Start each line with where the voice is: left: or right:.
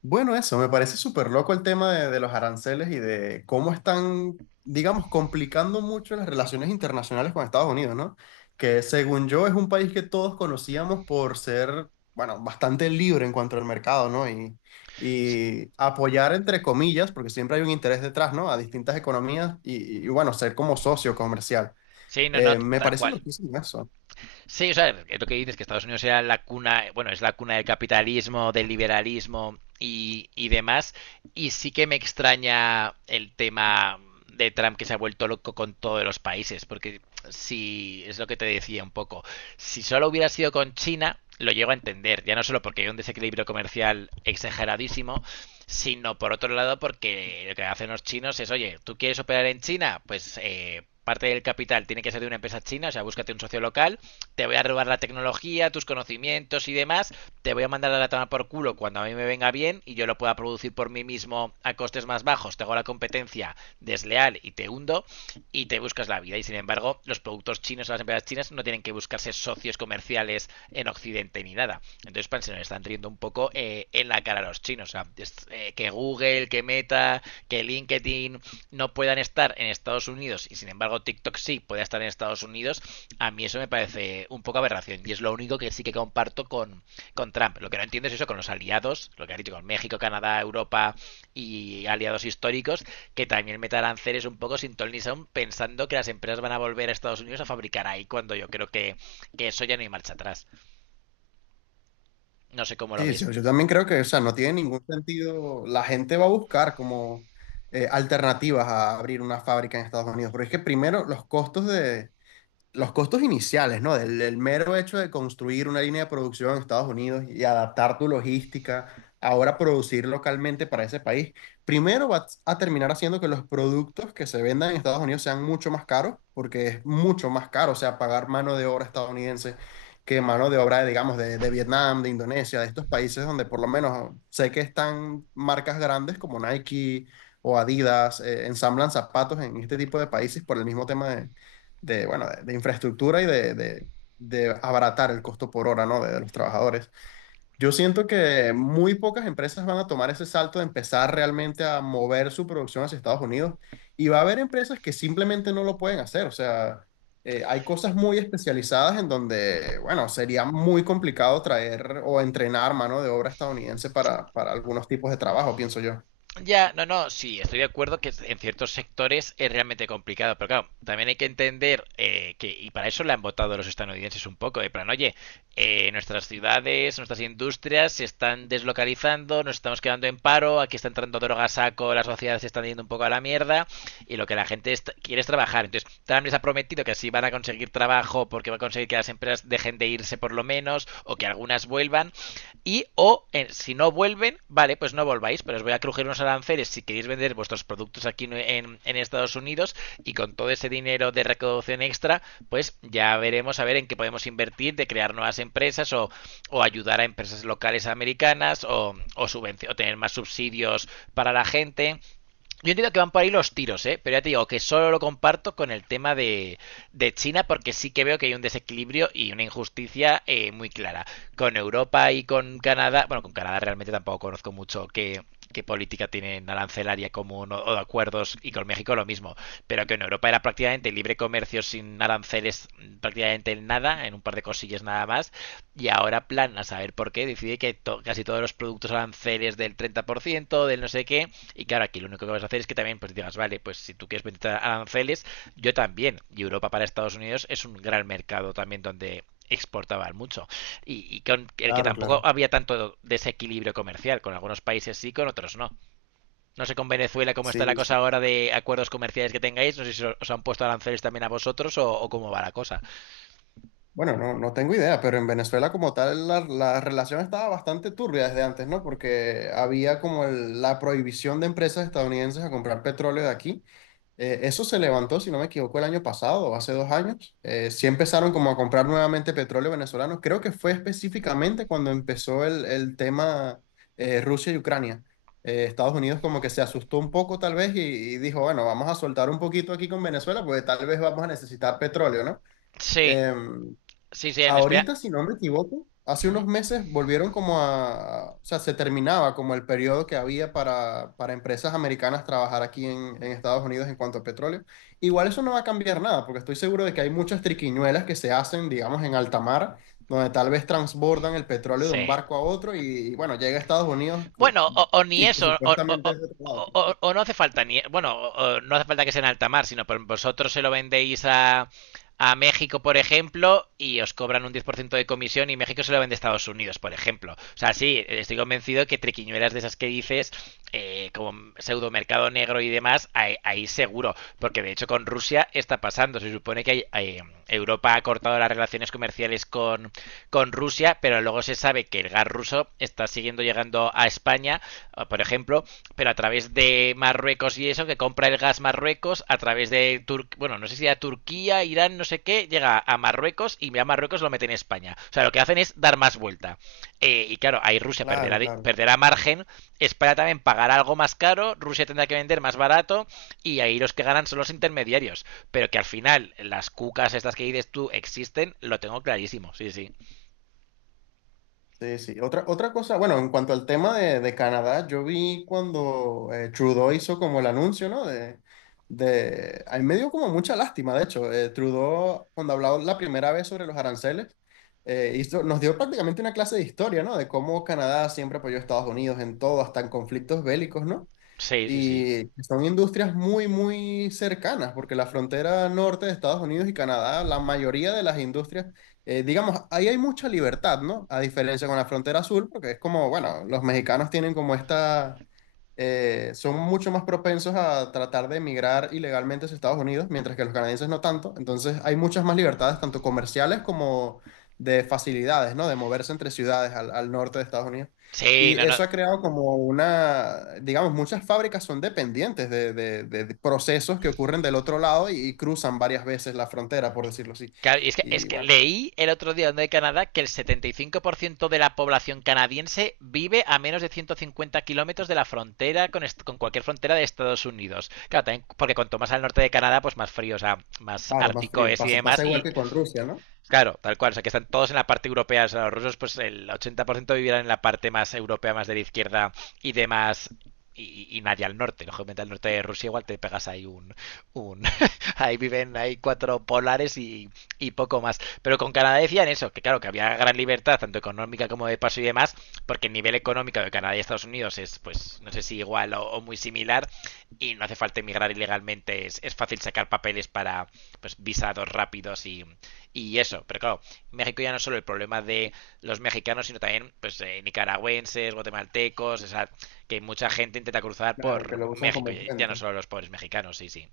left: Bueno, eso, me parece súper loco el tema de los aranceles y de cómo están, digamos, complicando mucho las relaciones internacionales con Estados Unidos, ¿no? Que según yo es un país que todos conocíamos por ser, bueno, bastante libre en cuanto al mercado, ¿no? Y apoyar, entre comillas, porque siempre hay un interés detrás, ¿no? A distintas economías y, bueno, ser como socio comercial.
right: Sí, no, no,
left: Me
right: tal
left: parece
right: cual.
left: loquísimo eso.
right: Sí, o sea, es lo que dices, que Estados Unidos era la cuna, bueno, es la cuna del capitalismo, del liberalismo y demás. Y sí que me extraña el tema de Trump que se ha vuelto loco con todos los países, porque si es lo que te decía un poco, si solo hubiera sido con China, lo llego a entender, ya no solo porque hay un desequilibrio comercial exageradísimo, sino por otro lado porque lo que hacen los chinos es, oye, ¿tú quieres operar en China? Pues parte del capital tiene que ser de una empresa china, o sea, búscate un socio local, te voy a robar la tecnología, tus conocimientos y demás, te voy a mandar a la toma por culo cuando a mí me venga bien y yo lo pueda producir por mí mismo a costes más bajos, te hago la competencia desleal y te hundo y te buscas la vida. Y sin embargo, los productos chinos o las empresas chinas no tienen que buscarse socios comerciales en Occidente ni nada. Entonces, pan, se nos están riendo un poco en la cara a los chinos. O sea, es, que Google, que Meta, que LinkedIn no puedan estar en Estados Unidos y sin embargo TikTok sí puede estar en Estados Unidos, a mí eso me parece un poco aberración y es lo único que sí que comparto con Trump. Lo que no entiendo es eso con los aliados, lo que ha dicho con México, Canadá, Europa y aliados históricos, que también metan ceres un poco sin ton ni son, pensando que las empresas van a volver a Estados Unidos a fabricar ahí cuando yo creo que eso ya no hay marcha atrás. No sé cómo lo
left: Sí, yo,
right: ves.
left: yo también creo que, o sea, no tiene ningún sentido. La gente va a buscar como alternativas a abrir una fábrica en Estados Unidos, pero es que primero los los costos iniciales, ¿no? Del mero hecho de construir una línea de producción en Estados Unidos y adaptar tu logística, ahora producir localmente para ese país, primero va a terminar haciendo que los productos que se vendan en Estados Unidos sean mucho más caros, porque es mucho más caro, o sea, pagar mano de obra estadounidense que mano de obra, digamos, de Vietnam, de Indonesia, de estos países donde por lo menos sé que están marcas grandes como Nike o Adidas, ensamblan zapatos en este tipo de países por el mismo tema de, bueno, de infraestructura y de abaratar el costo por hora, ¿no? De los trabajadores. Yo siento que muy pocas empresas van a tomar ese salto de empezar realmente a mover su producción hacia Estados Unidos y va a haber empresas que simplemente no lo pueden hacer. O sea, hay cosas muy especializadas en donde, bueno, sería muy complicado traer o entrenar mano de obra estadounidense para algunos tipos de trabajo, pienso yo.
right: Ya, no, no, sí, estoy de acuerdo que en ciertos sectores es realmente complicado, pero claro, también hay que entender que, y para eso la han votado los estadounidenses un poco, de plan, oye, nuestras ciudades, nuestras industrias se están deslocalizando, nos estamos quedando en paro, aquí está entrando droga a saco, las sociedades se están yendo un poco a la mierda, y lo que la gente quiere es trabajar. Entonces, Trump les ha prometido que así van a conseguir trabajo porque va a conseguir que las empresas dejen de irse por lo menos, o que algunas vuelvan, y si no vuelven, vale, pues no volváis, pero os voy a crujir unos aranceles si queréis vender vuestros productos aquí en, en Estados Unidos, y con todo ese dinero de recaudación extra, pues ya veremos a ver en qué podemos invertir de crear nuevas empresas o ayudar a empresas locales americanas o, o tener más subsidios para la gente. Yo entiendo que van por ahí los tiros, ¿eh? Pero ya te digo que solo lo comparto con el tema de China porque sí que veo que hay un desequilibrio y una injusticia muy clara. Con Europa y con Canadá, bueno, con Canadá realmente tampoco conozco mucho que qué política tienen arancelaria común, o de acuerdos, y con México lo mismo, pero que en Europa era prácticamente libre comercio sin aranceles prácticamente en nada, en un par de cosillas nada más, y ahora plan a saber por qué decide que to casi todos los productos aranceles del 30%, del no sé qué, y claro, aquí lo único que vas a hacer es que también pues digas, vale, pues si tú quieres meter aranceles, yo también. Y Europa para Estados Unidos es un gran mercado también donde exportaban mucho. Y con el que
left: Claro,
right: tampoco
left: claro.
right: había tanto desequilibrio comercial, con algunos países sí, con otros no. No sé con Venezuela cómo está la
left: Sí,
right: cosa
left: sí.
right: ahora de acuerdos comerciales que tengáis, no sé si os han puesto aranceles también a vosotros o cómo va la cosa.
left: Bueno, no, no tengo idea, pero en Venezuela como tal la relación estaba bastante turbia desde antes, ¿no? Porque había como el- la prohibición de empresas estadounidenses a comprar petróleo de aquí. Eso se levantó, si no me equivoco, el año pasado o hace dos años. Sí empezaron como a comprar nuevamente petróleo venezolano. Creo que fue específicamente cuando empezó el tema Rusia y Ucrania. Estados Unidos como que se asustó un poco tal vez y dijo, bueno, vamos a soltar un poquito aquí con Venezuela porque tal vez vamos a necesitar petróleo, ¿no?
right: Sí,
left: Em,
right: sí, sí, en España.
left: Ahorita, si no me equivoco, hace unos meses volvieron como a, o sea, se terminaba como el periodo que había para empresas americanas trabajar aquí en Estados Unidos en cuanto a petróleo. Igual eso no va a cambiar nada, porque estoy seguro de que hay muchas triquiñuelas que se hacen, digamos, en alta mar, donde tal vez transbordan el petróleo de un
right: Sí,
left: barco a otro y, bueno, llega a Estados Unidos co-
right: bueno, o ni
left: y que
right: eso, o, o-
left: supuestamente
right: o-
left: es de otro lado.
right: o o no hace falta ni, bueno, o no hace falta que sea en alta mar, sino vosotros se lo vendéis a México, por ejemplo, y os cobran un 10% de comisión y México se lo vende a Estados Unidos, por ejemplo. O sea, sí, estoy convencido que triquiñuelas de esas que dices, como pseudo mercado negro y demás, ahí, ahí seguro, porque de hecho con Rusia está pasando. Se supone que Europa ha cortado las relaciones comerciales con Rusia, pero luego se sabe que el gas ruso está siguiendo llegando a España, por ejemplo, pero a través de Marruecos y eso, que compra el gas Marruecos, a través de, Tur bueno, no sé si a Turquía, Irán, no sé qué, llega a Marruecos y a Marruecos lo mete en España. O sea, lo que hacen es dar más vuelta. Y claro, ahí Rusia perderá,
left: Claro, claro.
right: perderá margen, España también pagará algo más caro, Rusia tendrá que vender más barato y ahí los que ganan son los intermediarios. Pero que al final las cucas estas que dices tú existen, lo tengo clarísimo, sí, sí.
left: Sí, sí. Otra, otra cosa, bueno, en cuanto al tema de Canadá, yo vi cuando Trudeau hizo como el anuncio, ¿no? A mí me dio como mucha lástima, de hecho. Trudeau, cuando habló la primera vez sobre los aranceles, hizo- nos dio prácticamente una clase de historia, ¿no? De cómo Canadá siempre apoyó a Estados Unidos en todo, hasta en conflictos bélicos, ¿no?
right: Sí, sí, sí.
left: Y son industrias muy, muy cercanas, porque la frontera norte de Estados Unidos y Canadá, la mayoría de las industrias, digamos, ahí hay mucha libertad, ¿no? A diferencia con la frontera sur, porque es como, bueno, los mexicanos tienen como esta, son mucho más propensos a tratar de emigrar ilegalmente hacia Estados Unidos, mientras que los canadienses no tanto. Entonces hay muchas más libertades, tanto comerciales como de facilidades, ¿no? De moverse entre ciudades al norte de Estados Unidos.
right: Sí,
left: Y
right: no, no.
left: eso ha creado como una, digamos, muchas fábricas son dependientes de procesos que ocurren del otro lado y cruzan varias veces la frontera, por decirlo así.
right: Claro, y es que, es
left: Y
right: que
left: bueno,
right: leí el otro día donde de Canadá que el 75% de la población canadiense vive a menos de 150 kilómetros de la frontera con, con cualquier frontera de Estados Unidos. Claro, también porque cuanto más al norte de Canadá, pues más frío, o sea, más
left: claro, más
right: ártico
left: frío.
right: es y
left: Pasa,
right: demás,
left: pasa igual
right: y
left: que con Rusia, ¿no?
right: claro, tal cual. O sea, que están todos en la parte europea. O sea, los rusos, pues el 80% vivirán en la parte más europea, más de la izquierda y demás. Y nadie al norte. Lógicamente, al norte de Rusia igual te pegas ahí un ahí viven, hay cuatro polares y poco más. Pero con Canadá decían eso, que claro, que había gran libertad, tanto económica como de paso y demás, porque el nivel económico de Canadá y Estados Unidos es, pues, no sé si igual o muy similar, y no hace falta emigrar ilegalmente. Es fácil sacar papeles para, pues, visados rápidos y eso, pero claro, México ya no es solo el problema de los mexicanos, sino también pues nicaragüenses, guatemaltecos, o sea, que mucha gente intenta cruzar
left: Claro, que
right: por
left: lo usan
right: México,
left: como
right: ya, ya no
left: puente.
right: solo los pobres mexicanos, sí, sí.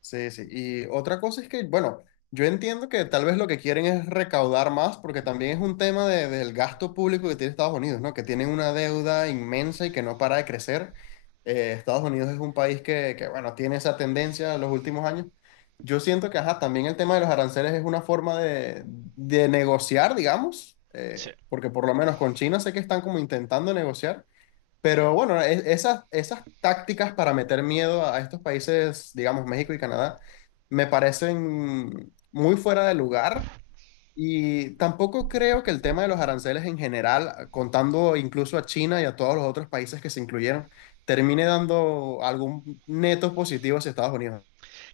left: Sí, sí. Y otra cosa es que, bueno, yo entiendo que tal vez lo que quieren es recaudar más, porque también es un tema de- del gasto público que tiene Estados Unidos, ¿no? Que tienen una deuda inmensa y que no para de crecer. Estados Unidos es un país que, bueno, tiene esa tendencia en los últimos años. Yo siento que, ajá, también el tema de los aranceles es una forma de negociar, digamos,
right: Sí,
left: porque por lo menos con China sé que están como intentando negociar. Pero bueno, e- esas, esas tácticas para meter miedo a estos países, digamos México y Canadá, me parecen muy fuera de lugar y tampoco creo que el tema de los aranceles en general, contando incluso a China y a todos los otros países que se incluyeron, termine dando algún neto positivo hacia Estados Unidos.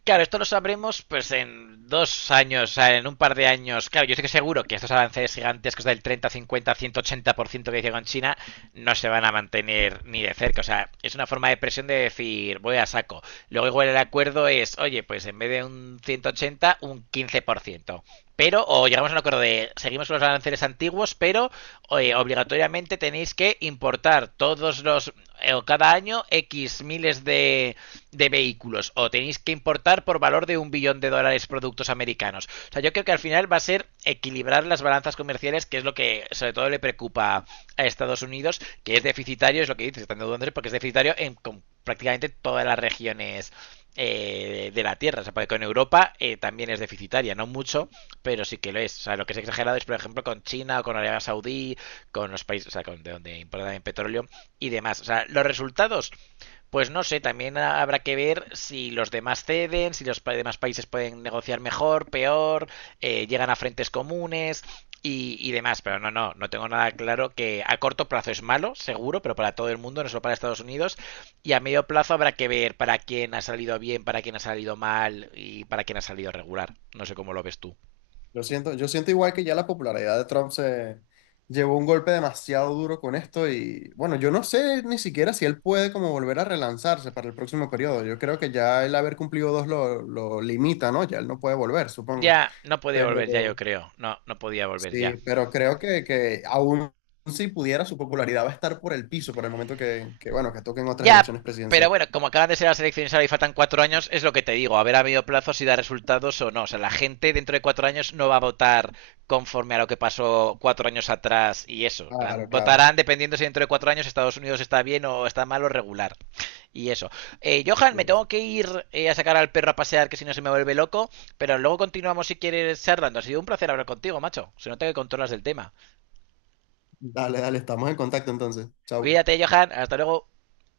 right: claro, esto lo sabremos pues en 2 años, o sea, en un par de años. Claro, yo estoy seguro que estos avances gigantescos del 30, 50, 180% que dice con China no se van a mantener ni de cerca. O sea, es una forma de presión de decir, voy a saco. Luego igual el acuerdo es, oye, pues en vez de un 180, un 15%. Pero, o llegamos a un acuerdo de, seguimos con los aranceles antiguos, pero oye, obligatoriamente tenéis que importar todos los, o cada año, X miles de vehículos, o tenéis que importar por valor de un billón de dólares productos americanos. O sea, yo creo que al final va a ser equilibrar las balanzas comerciales, que es lo que sobre todo le preocupa a Estados Unidos, que es deficitario, es lo que dices, están dudándose porque es deficitario en con prácticamente todas las regiones. De la Tierra. O sea, porque con Europa también es deficitaria, no mucho, pero sí que lo es. O sea, lo que es exagerado es, por ejemplo, con China o con Arabia Saudí, con los países, o sea, con de donde importan petróleo y demás. O sea, los resultados pues no sé, también habrá que ver si los demás ceden, si los demás países pueden negociar mejor, peor, llegan a frentes comunes y demás. Pero no, no, no tengo nada claro que a corto plazo es malo, seguro, pero para todo el mundo, no solo para Estados Unidos. Y a medio plazo habrá que ver para quién ha salido bien, para quién ha salido mal y para quién ha salido regular. No sé cómo lo ves tú.
left: Yo siento igual que ya la popularidad de Trump se llevó un golpe demasiado duro con esto y bueno, yo no sé ni siquiera si él puede como volver a relanzarse para el próximo periodo. Yo creo que ya el haber cumplido dos lo limita, ¿no? Ya él no puede volver, supongo.
right: Ya, no puede volver ya, yo
left: Pero
right: creo. No, no podía volver ya.
left: sí, pero creo que aún si pudiera, su popularidad va a estar por el piso por el momento que bueno, que toquen otras
right: Ya,
left: elecciones
right: pero
left: presidenciales.
right: bueno, como acaban de ser las elecciones ahora y faltan 4 años, es lo que te digo, a ver a medio plazo si da resultados o no. O sea, la gente dentro de 4 años no va a votar conforme a lo que pasó 4 años atrás y eso.
left: Claro, claro.
right: Votarán dependiendo si dentro de 4 años Estados Unidos está bien o está mal o regular. Y eso. Johan,
left: Sí,
right: me tengo
left: sí.
right: que ir a sacar al perro a pasear, que si no se me vuelve loco. Pero luego continuamos si quieres charlando. Ha sido un placer hablar contigo, macho. Se nota que controlas el tema.
left: Dale, dale, estamos en contacto entonces. Chao.
right: Cuídate, Johan. Hasta luego.